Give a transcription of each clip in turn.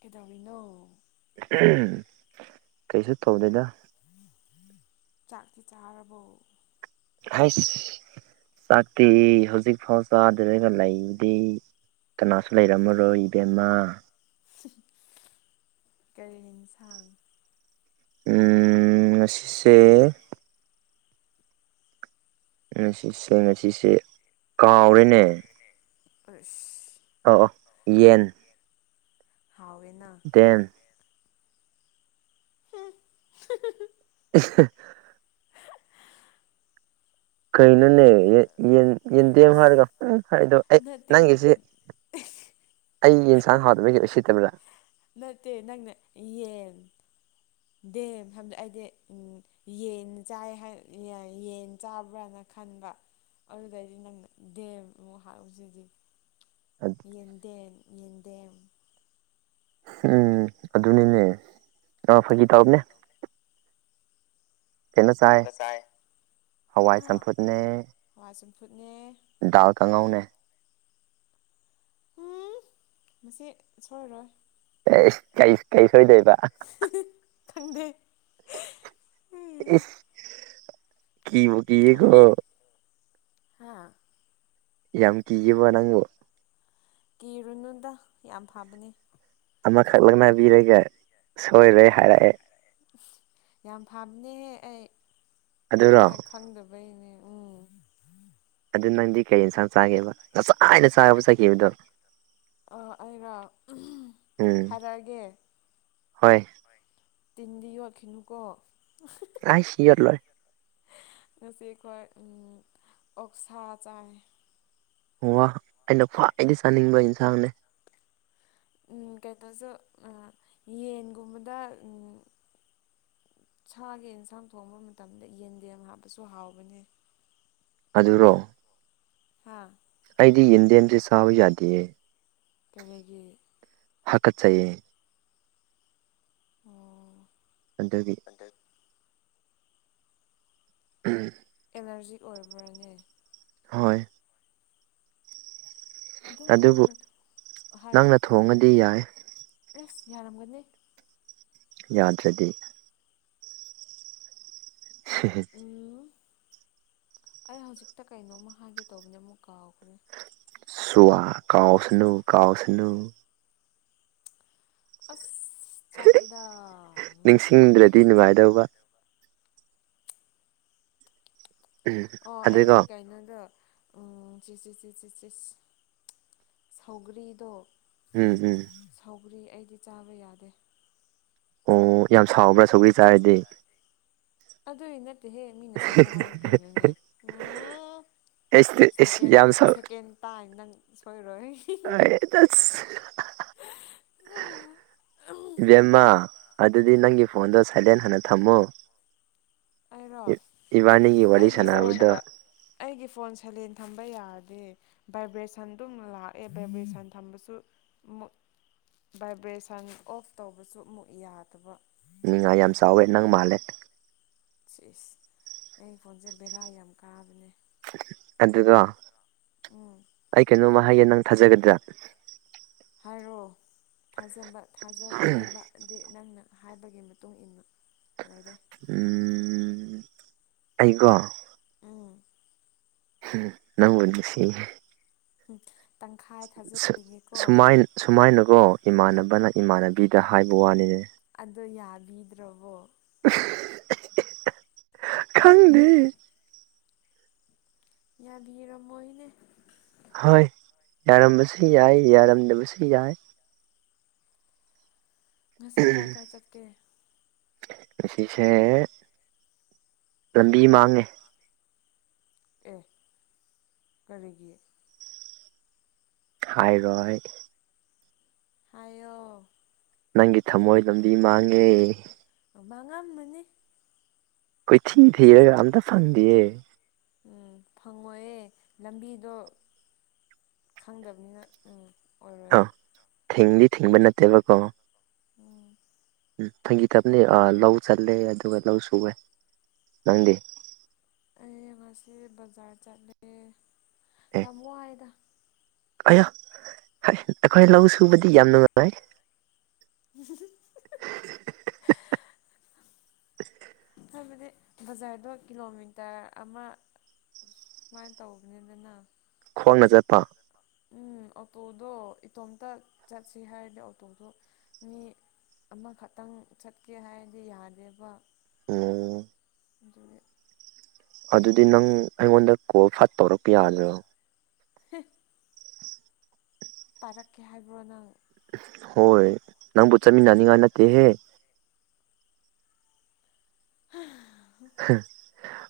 ꯀꯩꯗꯕꯤꯅꯣ ꯀꯩꯁꯨ ꯇꯧꯗꯣꯏꯗ ꯆꯥꯛꯀꯤ ꯆꯔꯕꯣ ꯑꯁ ꯆꯥꯛꯇꯦ ꯍꯧꯖꯤꯛ ꯐꯥꯎ ꯆꯥꯗ꯭ꯔꯒ ꯂꯩꯕꯗꯤ ꯀꯅꯥꯁꯨ ꯂꯩꯔꯝꯃꯔꯣꯏ ꯏꯕꯦꯝꯃ ꯀꯔꯤ ꯌꯦꯟꯁꯥꯡ ꯎꯝ ꯑꯁꯤꯁꯑꯦ ꯉꯁꯤꯁꯦ ꯉꯁꯤꯁꯦ ꯀꯥꯎꯔꯦꯅꯦ ꯑꯁ ꯑ ꯑ ꯌꯦꯟ ꯍꯥꯎꯅꯥ ꯗꯦꯝ [inaudible] [unintelligible] [unintelligible] [inaudible] ꯀꯩꯅꯩꯅꯅꯦ ꯌꯦꯟꯗꯦꯝ ꯍꯥꯏꯔꯒ ꯍꯥꯏꯗꯣ ꯑꯩ ꯅꯠꯇꯦ ꯅꯪꯒꯤꯁꯤ ꯑꯩ ꯌꯦꯟꯁꯥꯡ ꯍꯥꯎꯗꯕꯒꯤ ꯑꯣꯏꯁꯤꯠꯇꯕ꯭ꯔꯥ ꯅꯠꯇꯦ ꯅꯪ ꯌꯦꯟ ꯗꯦ ꯍꯥꯏꯕꯗꯤ ꯑꯩꯗꯤ ꯌꯦꯟ ꯆꯥꯏ ꯌꯦꯟ ꯆꯥꯕ꯭ꯔꯥꯅ ꯈꯟꯕ ꯑꯗꯨꯗꯩꯗꯤ ꯅꯪ ꯗꯦꯝ ꯑꯃꯨꯛ ꯍꯥꯔꯁꯤꯗꯤ ꯌꯦꯗꯦ ꯎꯝ ꯑꯗꯨꯅꯤꯅꯦ ꯉ ꯐꯒꯤ ꯇꯥꯅꯦ ꯐꯅ ꯆꯥꯏ ꯍꯋꯥꯏ ꯍꯥ ꯆꯝꯐꯨꯠꯅꯦ ꯍꯋꯥꯏ ꯆꯝꯐꯨꯠꯅꯦ ꯗꯥꯜ ꯀꯥꯡꯉꯧꯅꯦ ꯎꯝ ꯃꯁꯤꯁ ꯁꯣꯏꯔꯣꯏ ꯑꯦ ꯀꯩꯁ ꯀꯩꯁ ꯍꯣꯏꯗꯕ ꯈꯪꯗꯦ ꯀꯕꯨꯀꯤ ꯌꯦꯀꯣ ꯍꯥꯥ ꯌꯥꯝ ꯀꯤꯕ ꯅꯉꯣ ꯀꯤꯔꯨꯅꯨꯗ ꯌꯥꯝ ꯐꯕꯅꯦ ꯑꯃꯈꯛ ꯂꯧꯪꯅꯕꯤꯔꯒ ꯁꯣꯏꯔꯦ ꯍꯥꯏꯔꯛꯑꯦ ꯌꯥꯝ ꯐꯝꯅꯤꯍꯦ ꯑꯩ ꯑꯗꯨꯔꯣ ꯅꯣꯏ ꯈꯪꯗꯕꯩꯅꯦ ꯎꯝ ꯑꯗꯨ ꯅꯪꯗꯤ ꯀꯔꯤ ꯌꯦꯟꯁꯥꯡ ꯆꯥꯒꯦꯕ ꯉꯆꯥꯥꯏ ꯍꯥꯏꯅ ꯆꯥꯕꯨ ꯆꯠꯈꯤꯕꯗꯣ ꯑ ꯑꯩꯩꯅꯣ ꯎꯝ ꯍꯥꯏꯔꯛꯑꯒꯦ ꯍꯣꯏ ꯇꯤꯟꯗꯤ ꯌꯣ ꯀꯅꯨꯀꯣ ꯑꯁꯤꯔ ꯂꯣꯏ ꯉꯁꯤ ꯑꯩꯈꯣꯏ ꯑꯣꯛꯁꯥ ꯆꯥꯏ ꯋꯥ ꯑꯩꯅ ꯈ꯭ꯋꯥꯏꯗꯒꯤ ꯆꯥꯅꯤꯡꯕ ꯌꯦꯟꯁꯥꯡꯅꯦ ꯀꯩꯇꯧꯁꯨ ꯌꯦꯟꯒꯨꯝꯕꯗꯪꯡ ꯁꯥꯒꯤ ꯑꯦꯟꯁꯥꯡ ꯊꯣꯡꯕ ꯃꯇꯝꯗ ꯌꯦꯟꯗꯦꯝ ꯍꯥꯞꯄꯁꯨ ꯍꯥꯎꯕꯅꯦ ꯑꯗꯨꯔꯣ ꯍꯥꯥ ꯌꯦꯟꯦꯟ ꯔꯤ ꯆꯕ ꯌꯥꯗꯦ ꯀꯔꯒꯤ ꯍꯥꯀꯠ ꯆꯌꯦ ꯑꯣꯝ ꯀꯟꯗꯒꯤ ꯎꯝ ꯑꯦꯂꯔꯖꯤꯛ ꯑꯣꯏꯕ꯭ꯔꯅꯦ ꯍꯣꯏ ꯑꯗꯨꯝ ꯑꯗꯨꯕꯨ ꯎꯝ ꯍꯥꯏꯔꯣ ꯅꯪꯅ ꯊꯣꯡꯉꯗꯤ ꯌꯥꯏ ꯑꯦꯁ ꯌꯥꯔꯝꯒꯅꯤ ꯌꯥꯗ꯭ꯔꯗꯤ ꯁꯤ ꯎꯝ ꯑꯩ ꯍꯧꯖꯤꯛꯇ ꯀꯩꯅꯣꯃ ꯍꯥꯏꯒꯦ ꯇꯧꯕꯅꯦ ꯑꯃꯨꯛ ꯀꯥꯎꯈ꯭ꯔꯦ ꯁꯨꯋꯥ ꯀꯥꯎꯁꯅꯨ ꯀꯥꯎꯁꯅꯨ ꯑꯁ ꯆꯥꯛꯑꯦꯗ ꯅꯤꯡꯁꯤꯡꯗ꯭ꯔꯗꯤ ꯅꯨꯡꯉꯥꯏꯗꯧꯕ ꯎꯝ ꯑꯣ ꯑꯗꯨꯒ ꯑꯩꯗꯤ ꯀꯩꯅꯣꯗꯣ ꯁꯧꯒ꯭ꯔꯤꯗꯣ ꯎꯝ ꯎꯝ ꯄꯨꯔꯤ ꯑꯩꯗꯤ ꯆꯥꯕ ꯌꯥꯗꯦ ꯑꯣ ꯌꯥꯝ ꯁꯥꯎꯕ꯭ꯔꯥ ꯁꯨꯒꯔꯤꯆꯥꯥꯔꯗꯤ ꯑꯗꯨꯏ ꯅꯠꯇꯦꯍꯦ ꯃꯤꯅ ꯁꯦꯝꯕ ꯍꯥꯏꯔꯁꯨ ꯀꯩꯅꯣꯅꯦ ꯎꯝ ꯑꯩꯁ ꯑꯩꯁ ꯁꯦꯀꯦꯟ ꯌꯥꯝ ꯁꯥꯎ ꯁꯦꯀꯦꯟ ꯇꯥꯏꯅ ꯅꯪ ꯁꯣꯏꯔꯣꯏ ꯑꯁ ꯑꯣ ꯏꯕꯦꯝꯃ ꯑꯗꯨꯗꯤ ꯅꯪꯒꯤ ꯐꯣꯟꯗꯣ ꯁꯥꯏꯂꯦꯟ ꯍꯥꯟꯅ ꯊꯝꯃꯨ ꯍꯥꯏꯔꯣ ꯋꯥꯔꯤ ꯑꯩꯒꯤ ꯁꯥꯟꯅꯕꯗ ꯑꯩꯒꯤ ꯐꯣꯟ ꯁꯂꯦꯟ ꯊꯝꯕ ꯌꯥꯔꯗꯤꯦ ꯚꯥꯏꯕ꯭ꯔꯦꯁꯟꯗꯨ ꯂꯥꯛꯑꯦ ꯚꯥꯏꯕ꯭ꯔꯦꯁꯟ ꯊꯝꯕꯁꯨ ꯚꯥꯏꯕ꯭ꯔꯦꯁꯟ ꯑꯣꯐ ꯇꯧꯕꯁꯨ ꯑꯃꯨꯛ ꯌꯥꯗꯕ ꯅꯤꯡꯉꯥ ꯌꯥꯝ ꯆꯥꯎꯋꯦ ꯅꯪ ꯃꯥꯜꯂꯦ ꯆꯁ ꯑꯩ ꯐꯣꯟꯁꯦ ꯕꯦꯔꯥ ꯌꯥꯝ ꯀꯥꯕꯅꯦ ꯑꯗꯨꯗꯣ ꯎꯝ ꯑꯩ ꯀꯩꯅꯣꯃ ꯍꯥꯏꯌꯦ ꯅꯪ ꯊꯥꯖꯒꯗ꯭ꯔ ꯍꯥꯏꯔꯣ ꯊꯥꯖꯕ ꯊꯥꯖꯗꯕꯗꯤ ꯅꯪꯅ ꯍꯥꯏꯕꯒꯤ ꯃꯇꯨꯡ ꯏꯟꯅ ꯂꯩꯔꯦ ꯎꯝ ꯑꯩꯀꯣ ꯎꯝ ꯅꯪꯗ ꯁꯤ ꯎꯝ ꯁ ꯁꯨꯃꯥꯏꯅꯀꯣ ꯏꯃꯥꯟꯅꯕꯅ ꯏꯃꯥꯟꯅꯕꯤꯗ ꯍꯥꯏꯕ ꯋꯥꯅꯤꯅꯦ ꯑꯗꯣ ꯌꯥꯕꯤꯗ꯭ꯔꯕꯣ ꯈꯪꯗꯦ ꯌꯥꯕꯤꯔꯝꯃꯣꯅꯦ ꯍꯣꯏ ꯌꯥꯔꯝꯕꯁꯨ ꯌꯥꯏ ꯌꯥꯔꯝꯗꯕꯁꯨ ꯌꯥꯏ ꯉꯁꯤ ꯀꯥ ꯀꯥꯏ ꯆꯠꯀꯦ ꯉꯁꯦ ꯂꯝꯕꯤ ꯃꯥꯡꯉꯦ ꯑꯦ ꯀꯔꯤꯒꯤ ꯍꯥꯏꯔꯣꯏ ꯍꯥꯏꯌꯣ ꯅꯪꯒꯤ ꯊꯝꯃꯣꯏ ꯂꯝꯕꯤ ꯃꯥꯡꯉꯦ ꯉꯥꯟ ꯃꯅꯦ ꯀꯣꯏꯊꯤ ꯊꯤꯔꯒ ꯑꯝꯇ ꯐꯪꯗꯦꯌꯦ ꯎꯝ ꯐꯪꯉꯣꯏꯌꯦꯦ ꯂꯝꯕꯤꯗꯣ ꯈꯪꯗꯕꯅꯤꯅ ꯎꯝ ꯑꯣꯏꯔꯣꯏꯌꯦ ꯑꯥ ꯊꯤꯡꯗꯤ ꯊꯤꯡꯕ ꯅꯠꯇꯦꯕꯀꯣ ꯎꯝ ꯎꯝ ꯐꯪꯈꯤꯗꯕꯅꯤ ꯂꯧ ꯆꯜꯂꯦ ꯑꯗꯨꯒ ꯂꯧ ꯁꯨꯋꯦ ꯅꯪꯗꯤ ꯑꯩ ꯉꯁꯤ ꯕꯖꯥꯔ ꯆꯠꯂꯦ ꯌꯥꯝ ꯋꯥꯏꯗ ꯑꯌꯣ ꯑꯩꯈꯣꯏ ꯂꯧ ꯁꯨꯕꯗꯤ ꯌꯥꯝ ꯅꯨꯡꯉꯉꯥꯏ [unintelligible] ꯍꯥꯏꯕꯗꯤ ꯕꯖꯥꯔꯗꯣ ꯀꯤꯂꯣꯃꯤꯇꯔ ꯑꯃ ꯁꯃꯥꯏꯅ ꯇꯧꯒꯅꯤꯗꯅ ꯐꯣꯡꯅ ꯆꯠꯄ ꯎꯝ ꯑꯣꯇꯣꯗꯣ ꯏꯇꯣꯝꯇ ꯆꯠꯁꯤ ꯍꯥꯏꯔꯗꯤ ꯑꯣꯇꯣꯗꯣ ꯃꯤ ꯑꯃꯈꯛꯇꯪ ꯆꯠꯀꯦ ꯍꯥꯏꯔꯗꯤ ꯌꯥꯗꯦꯕ ꯑꯝ ꯑꯗꯨ ꯑꯗꯨꯗꯤ ꯅꯪ ꯑꯩꯉꯣꯟꯗ ꯀꯣꯜ ꯐꯠ ꯇꯧꯔꯛꯄ ꯌꯥꯗ꯭ꯔꯣ [inaudible] ꯄꯥꯔꯛꯀꯦ ꯍꯥꯏꯕ꯭ꯔꯣ ꯅꯪ ꯍꯣꯏ ꯅꯪꯕꯨ ꯆꯠꯃꯤꯟꯅꯅꯤꯉꯥꯏ ꯅꯠꯇꯦꯍꯦ ꯍꯝ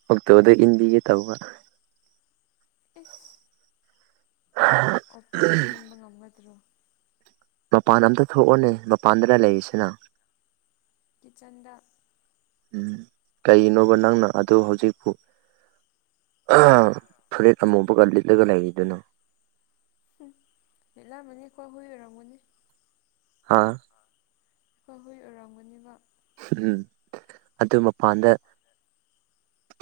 ꯑꯣꯛꯇꯣꯗ ꯏꯟꯗꯤꯒꯦ ꯇꯧꯕ ꯏꯁ ꯑꯣꯇꯣ ꯏꯟꯕ ꯉꯝꯒꯗ꯭ꯔꯣ ꯃꯄꯥꯟ ꯑꯝꯇ ꯊꯣꯛꯑꯣꯅꯦ ꯃꯄꯥꯟꯗꯅ ꯂꯩꯔꯤꯁꯤꯅ ꯀꯤꯆꯟꯗ ꯎꯝ ꯀꯩꯅꯣꯕ ꯅꯪꯅ ꯑꯗꯨ ꯍꯧꯖꯤꯛꯄꯨ ꯐꯨꯔꯤꯦꯠ ꯑꯃꯨꯕꯒ ꯂꯤꯠꯂꯒ ꯂꯩꯔꯤꯗꯨꯅ ꯎ ꯂꯂꯥ ꯃꯅꯤꯀꯋꯥ ꯍꯔꯔꯃꯅꯦ ꯍꯥꯥ ꯍꯣꯏ ꯍꯣꯏ ꯑꯔꯥꯡꯝꯒꯅꯦꯕ ꯎꯝ ꯑꯗꯨ ꯃꯄꯥꯟꯗ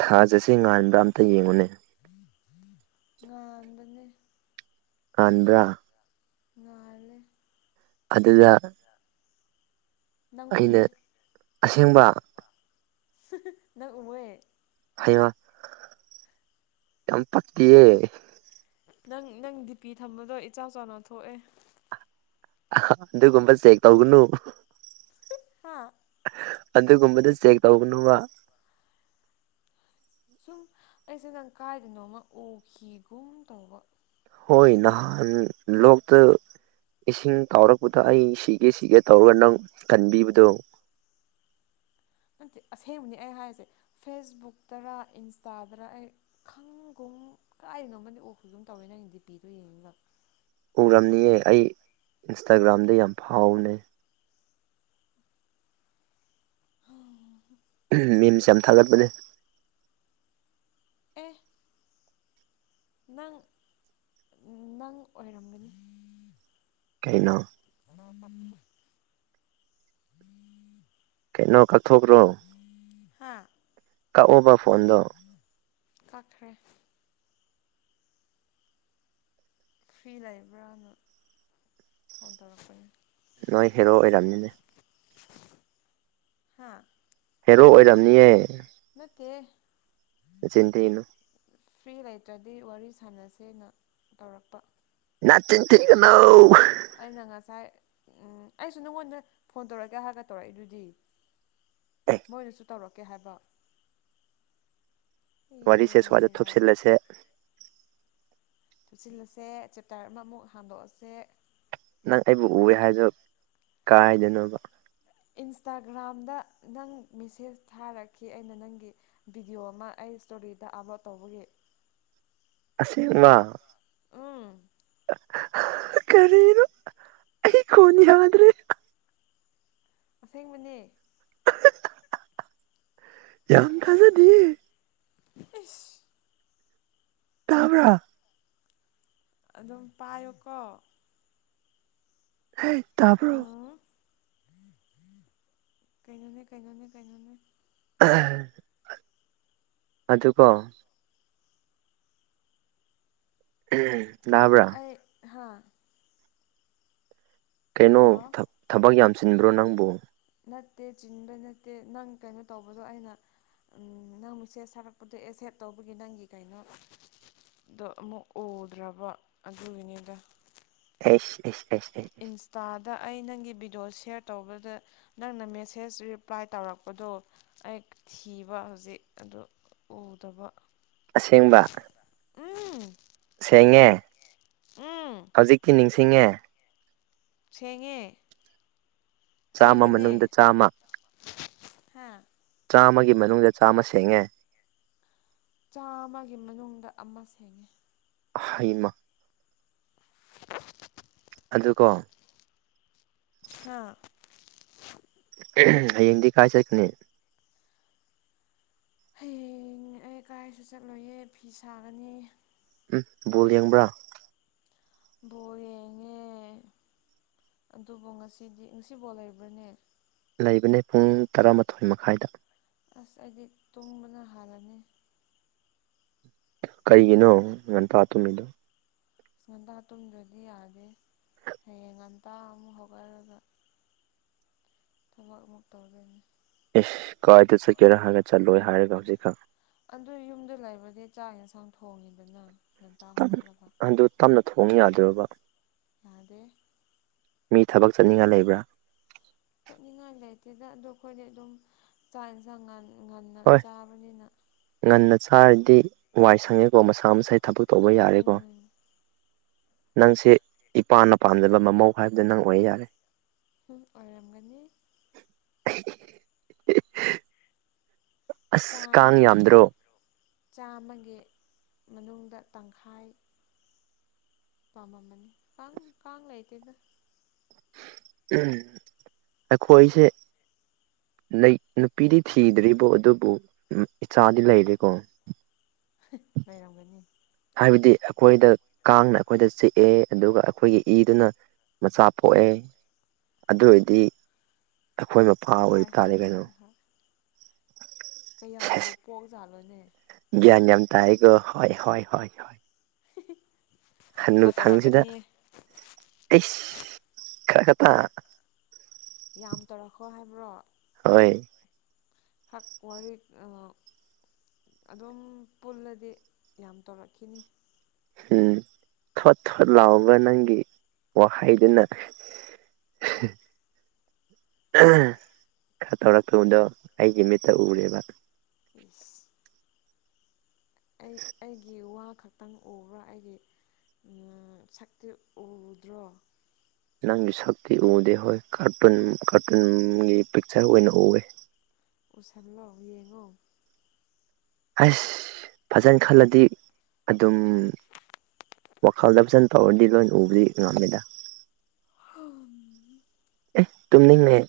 ꯊꯥꯖꯁꯦ ꯉꯥꯟꯕ꯭ꯔꯥ ꯑꯝꯇ ꯌꯦꯡꯉꯨꯅꯦ ꯉ ꯑꯗꯅꯤ ꯀꯟꯗ꯭ꯔꯥ ꯉꯂꯦ ꯑꯗꯨꯗꯅ ꯅꯪ ꯎꯦ ꯑꯁꯦꯡꯕ ꯅꯪ ꯎꯃꯣꯏꯦ ꯍꯥꯏꯌꯦꯡ ꯌꯥꯝ ꯄꯛꯇꯤꯌꯦ ꯅꯪ ꯅꯪ ꯗꯤꯄꯤ ꯊꯝꯕꯗꯣ ꯏꯆꯥꯎ ꯆꯥꯎꯅ ꯊꯣꯛꯑꯦ ꯝꯕꯜ ꯁꯦꯦꯛ ꯇꯎꯒꯅ ꯍꯥ ꯑꯗꯨꯒꯨꯝꯕꯗ ꯆꯦꯛ ꯇꯧꯒꯅꯨꯕ ꯁꯨꯝ ꯑꯩꯁꯨꯦ ꯅꯪ ꯀꯥꯏꯗꯅꯣꯃ ꯎꯈꯤꯒꯨꯝ ꯇꯧꯕ ꯍꯣꯏ ꯅꯍꯥꯟ ꯂꯣꯛꯇ ꯏꯁꯤꯡ ꯇꯥꯎꯔꯛꯄꯗ ꯑꯩ ꯁꯤꯒꯦ ꯁꯤꯒꯦ ꯇꯧꯔꯒ ꯅꯪ ꯀꯟꯕꯤꯕꯗꯣ [inaudible] ꯅꯠꯇꯦ ꯑꯁꯦꯡꯕꯅꯤ ꯑꯩ ꯍꯥꯏꯔꯤꯁꯦ ꯐꯦꯁꯕꯨꯛꯇꯔ ꯏꯟꯁꯇꯥꯗꯔ ꯑꯩ ꯈꯪꯨꯝ ꯀꯥꯏꯗꯅꯣꯃꯗꯤ ꯑꯣꯛꯁꯨꯒ ꯑꯗꯨꯝ ꯇꯧꯋꯤ ꯅꯪꯒꯤꯗꯤ ꯄꯤꯗꯣ ꯌꯦꯡꯉꯤꯕ ꯎꯔꯝꯅꯤꯑꯦ ꯑꯩ ꯏꯟꯁꯇꯥꯒ꯭ꯔꯥꯝꯗ ꯌꯥꯝ ꯐꯥꯎꯅꯩ ꯃꯤꯝꯁꯦ ꯌꯥꯝ ꯊꯥꯒꯠꯄꯅꯦ ꯑꯦ ꯅꯪ ꯅꯪ ꯑꯣꯏꯔꯝꯒꯅꯤ ꯀꯥꯏꯩꯅ ꯎꯝ ꯀꯩꯅꯣ ꯀꯛꯊꯣꯛꯈ꯭ꯔꯣ ꯍꯥ ꯀꯛꯎꯕ ꯐꯣꯟꯗꯣ ꯀꯈ꯭ꯔꯦ ꯐ꯭ꯔꯤ ꯂꯩꯕ꯭ꯔꯅ ꯐꯣꯟ ꯇꯧꯔꯛꯄꯅꯦ ꯅꯣꯏ ꯍꯦꯔꯣ ꯑꯣꯏꯔꯝꯅꯤꯅꯦ ꯍꯥꯥ ꯔꯣ ꯑꯣꯏꯔꯝꯅꯤ ꯅꯠꯇꯦ ꯆꯤꯟꯇ ꯏꯩꯅꯨ ꯐ꯭ꯔꯤ ꯂꯩꯇ꯭ꯔꯗꯤ ꯋꯥꯔꯤ ꯁꯥꯟꯅꯁꯦꯅ ꯇꯧꯔꯛꯄ ꯅꯅꯥ ꯆ ꯊ ꯀꯧ ꯎꯝ ꯑꯩꯁꯨ ꯅꯪꯉꯣꯟꯗ ꯐꯣꯟ ꯇꯧꯔꯛꯀꯦꯍꯔꯀ ꯇꯧꯔꯛꯏꯗꯨꯗꯤ ꯑꯦ ꯃꯣꯏꯅꯁꯨ ꯇꯧꯔꯛꯀꯦ ꯍꯥꯏꯕ ꯋꯥꯔꯤꯁꯦ ꯁ ꯋꯥꯗ ꯍꯦꯔꯥ ꯊꯨꯞꯁꯤꯜꯂꯁꯦ ꯊꯨꯞꯆꯤꯜꯂꯁꯦ ꯆꯦꯞꯇꯔ ꯑꯃꯃꯨꯛ ꯍꯥꯡꯗꯣꯛꯑꯁꯦ ꯅꯪ ꯑꯩꯕꯨ ꯎꯑꯦ ꯍꯥꯏꯗꯣ ꯀꯥꯏꯗꯣꯏꯅꯣꯕ ꯏꯟꯁꯇꯥꯒ꯭ꯔꯥꯝꯗ ꯅꯪ ꯃꯦꯁꯦꯁ ꯊꯥꯔꯛꯈꯤ ꯑꯩꯅ ꯅꯪꯒꯤ ꯕꯤꯗꯤꯑꯣ ꯑꯃ ꯑꯩ ꯔꯤꯗ ꯑꯕ ꯇꯧꯕꯒꯤ ꯑꯁꯤꯁꯦꯡꯃ ꯎꯝ ꯀꯔꯔ ꯏ ꯀꯣꯟꯅꯤ ꯍꯥꯏ꯭ꯔꯦ ꯑꯁꯦꯡꯕꯅꯦ ꯌꯥꯪ ꯊꯖꯦꯗꯤ ꯑꯁ ꯇ ꯑꯃ꯭ꯔ ꯑꯗꯨꯝ ꯄꯥꯏꯌꯨꯀꯣ ꯍ ꯇꯄ ꯀꯩꯅꯩꯅꯅꯦ ꯀꯩꯅꯣꯅꯦ ꯀꯩꯅꯣꯅꯦ ꯎ ꯑꯗꯨꯒꯣ ꯎꯝ ꯑ ꯍꯥꯥ ꯀꯩꯅꯣ ꯂꯥꯛꯑꯣ ꯊꯕꯛ ꯌꯥꯝꯁꯤꯟꯕ꯭ꯔꯣ ꯅꯪꯕꯨ ꯅꯠꯇꯦ ꯆꯤꯟꯕ ꯅꯠꯇꯦ ꯅꯪ ꯀꯩꯅꯣ ꯇꯧꯕꯗꯣ ꯑꯩꯅ ꯅꯪ ꯃꯁꯦꯠ ꯁꯥꯔꯛꯄꯗꯣ ꯑꯦꯁꯦꯠ ꯇꯧꯕꯒꯤ ꯅꯪꯒꯤ ꯀꯩꯅꯣ ꯗ ꯑꯃꯨꯛ ꯎꯗ꯭ꯔꯕ ꯑꯗꯨꯒꯤꯅꯤꯗ ꯑꯦꯁ ꯑꯦꯁ ꯑꯦꯁ ꯑꯦ ꯑ ꯗ ꯑꯩ ꯅꯪꯒꯤ ꯕꯤꯤꯗꯤꯑꯣ ꯁꯌꯔ ꯇꯧꯕꯗ ꯅꯪꯅ ꯃꯦꯁꯦꯁ ꯔꯤꯄ꯭ꯂꯥꯏ ꯇꯧꯔꯛꯄꯗꯣ ꯑꯩ ꯊꯤꯕ ꯍꯧꯖꯤꯛ ꯑꯗꯨ ꯎꯗꯕ ꯑꯁꯦꯡꯕ ꯎꯝ ꯁꯦꯡꯉꯦ ꯎꯝ ꯍꯧꯖꯤꯛꯇꯤ ꯅꯤꯡꯁꯤꯡꯉꯦ ꯊꯦꯡꯉꯦ ꯆꯥꯝꯃ ꯃꯅꯨꯡꯗ ꯆꯥꯝꯃ ꯍꯥꯥ ꯆꯥꯝꯃ ꯃꯅꯨꯡꯗ ꯆꯥꯝꯃ ꯁꯦꯡꯉꯦ ꯆꯥꯃ ꯃꯅꯨꯡꯗ ꯑꯃ ꯁꯦꯡꯉꯤ ꯍꯩꯃ [inaudible] ꯑꯗꯨꯀꯣ ꯑꯥ ꯍꯌꯦꯡꯗꯤ ꯀꯥꯏ ꯆꯠꯀꯅꯦ ꯍꯌꯦꯡ ꯑꯩ ꯀꯥꯏꯁꯨ ꯆꯠꯂꯨꯌꯦꯦ ꯐꯤ ꯁꯥꯒꯅꯤ ꯎꯝ ꯕꯣꯜ ꯌꯦꯡꯕ꯭ꯔꯥ ꯦꯉꯦ ꯑꯗꯨꯕꯨ ꯉꯁꯤꯗꯤ ꯉꯁꯤꯐꯧ ꯂꯩꯕ꯭ꯔꯅꯦ ꯂꯩꯕꯅꯦ ꯄꯨꯡ ꯇꯔꯥꯃꯥꯊꯣꯏ ꯃꯈꯥꯏꯗ ꯑꯁ ꯑꯩꯗꯤ ꯇꯣꯡꯕꯅ ꯍꯥꯜꯂꯅꯤ ꯀꯩꯒꯤꯅꯣ ꯉꯟ ꯇ ꯇꯨꯝꯃꯤꯗꯨꯣ ꯑ ꯉꯟꯇꯥ ꯇꯨꯝꯗ꯭ꯔꯗꯤ ꯌꯥꯗꯦ ꯍꯌꯦꯡ ꯉꯟꯇꯥ ꯑꯃꯨꯛ ꯍꯧꯒꯠꯂꯒ ꯊꯃꯛ ꯎꯃꯨ ꯇꯧꯒꯅꯤ ꯑꯦꯁ ꯀꯥꯏꯗ ꯆꯠꯀꯦꯔꯥ ꯍꯥꯏꯔꯒ ꯆꯠꯂꯣꯏ ꯍꯥꯏꯔꯒ ꯍꯧꯖꯤꯛꯀ ꯑꯗꯨ ꯌꯨꯝꯗ ꯂꯩꯕꯗꯤ ꯆꯥꯛ ꯌꯦꯟꯁꯥꯡ ꯊꯣꯡꯉꯤꯗꯅ ꯉꯟꯇꯥ ꯍꯧꯒꯠꯂꯒ ꯑꯗꯨ ꯇꯞꯅ ꯊꯣꯡ ꯌꯥꯗꯣꯏꯕ ꯌꯥꯗꯦ ꯃꯤ ꯊꯕꯛ ꯆꯠꯅꯤꯡꯉ ꯂꯩꯕ꯭ꯔꯥ ꯆꯠꯅꯤꯡꯉꯥꯏ ꯂꯩꯇꯦꯗ ꯑꯗꯣ ꯑꯩꯈꯣꯏꯗꯤ ꯑꯗꯨꯝ ꯆꯥꯛ ꯌꯦꯟꯁꯥꯡ ꯉꯥꯟ ꯉꯟꯅ ꯆꯥꯕꯅꯤꯅ ꯁꯥꯔꯗꯤ ꯋꯥꯏ ꯁꯪꯉꯦꯀꯣ ꯃꯁꯥ ꯃꯁꯥ ꯊꯕꯛ ꯇꯧꯕ ꯌꯥꯔꯦꯀꯣ ꯎꯝ ꯅꯪꯁꯦ ꯏꯄꯥꯅ ꯄꯥꯝꯖꯕ ꯃꯃꯧ ꯍꯥꯏꯕꯗꯤ ꯅꯪ ꯑꯣꯏ ꯌꯥꯔꯦ ꯑꯣꯏꯜꯔꯝꯒꯅꯤ [unintelligible] ꯑꯁ ꯀꯥꯡ ꯆꯥꯝꯃꯒꯤ ꯌꯥꯝꯗ꯭ꯔꯣ ꯆꯥꯝꯃꯒꯤ ꯃꯅꯨꯡꯗ ꯇꯪꯈꯥꯏ ꯃꯥꯃ ꯃꯅꯤ ꯀꯪ ꯀꯉꯥꯏꯇꯗꯥ ꯑꯈꯣꯏꯁꯦ ꯂꯩ ꯅꯨꯄꯤꯗꯤ ꯊꯤꯗ꯭ꯔꯤꯕꯣ ꯑꯗꯨꯕꯨ ꯏꯆꯥꯗꯤ ꯂꯩꯔꯦꯀꯣ ꯂꯩꯔꯝꯒꯅꯤ ꯍꯥꯏꯕꯗꯤ ꯑꯩꯈꯣꯏꯗ ꯀꯥꯡꯅ ꯑꯩꯈꯣꯏꯗ ꯆꯤꯛꯑꯦ ꯑꯗꯨꯒ ꯑꯩꯈꯣꯏꯒꯤ ꯏꯗꯨꯅ ꯃꯆꯥ ꯄꯣꯛꯑꯦ ꯑꯗꯨ ꯑꯣꯏꯔꯗꯤ ꯑꯩꯈꯣꯏ ꯃꯄꯥ ꯍꯣꯏ ꯑꯣꯏꯕ ꯇꯥꯔꯦ ꯍꯣꯏ ꯀꯩꯅꯣ ꯀꯌꯥꯕꯨꯧ ꯄꯣꯛ ꯥꯠꯂꯣꯅꯦ ꯭ꯌꯥꯟ ꯌꯥꯝꯝ ꯇꯒꯣ ꯍꯣꯏ ꯍꯣꯏ ꯍ ꯍ [inaudible] ꯍꯟꯅꯨ ꯈꯔ ꯊꯪꯁꯤꯗ ꯇꯧꯔꯛꯀꯅꯤ ꯑꯩꯁ ꯈꯔ ꯈ ꯇ ꯌꯥꯝ ꯇꯧꯔꯛꯈꯣ ꯍꯥꯏꯕ꯭ꯔꯣ ꯍꯣꯏ ꯍꯥꯛ ꯀ ꯄꯨꯋꯥꯔ ꯑꯗꯨꯝ ꯄꯨꯜꯂꯗꯤ ꯌꯥꯝ ꯇꯧꯔꯛꯈꯤꯅꯤ ꯎꯝ ꯊꯣꯠ ꯊꯣꯠ ꯂꯥꯎꯒ ꯅꯪꯒꯤ ꯋꯥꯍꯩꯗꯨꯅ [inaudible] ꯈꯔ ꯇꯧꯔꯛꯇꯕꯗꯣ ꯑꯩꯒꯤ ꯃꯤꯠꯇ ꯎꯔꯦꯕ ꯏꯁꯁ ꯑꯩ ꯑꯩꯒꯤ ꯋꯥ ꯈꯛꯇꯪ ꯎꯕ꯭ꯔꯥ ꯑꯩꯒꯤ ꯁꯛꯇꯤ ꯎꯗ꯭ꯔꯣ ꯅꯪꯒꯤ ꯁꯛꯇꯤ ꯎꯗꯦ ꯍꯣꯏ ꯀꯥꯔꯇꯨꯟ ꯀꯥꯔꯇꯨꯟꯒꯤ ꯄꯤꯛꯆꯔ ꯑꯣꯏꯅ ꯎꯋꯦ ꯎꯁꯟꯂꯣꯑꯣ ꯌꯦꯡꯉꯣ ꯑꯁ ꯐꯖꯅ ꯈꯜꯂꯗꯤ ꯑꯗꯨꯝ ꯋꯥꯈꯜꯗ ꯐꯖꯅ ꯇꯧꯔꯗꯤ ꯂꯣꯏꯅ ꯎꯕꯗꯤ ꯉꯝꯃꯤꯗ ꯑꯦ ꯇꯨꯝꯅꯤꯡꯉ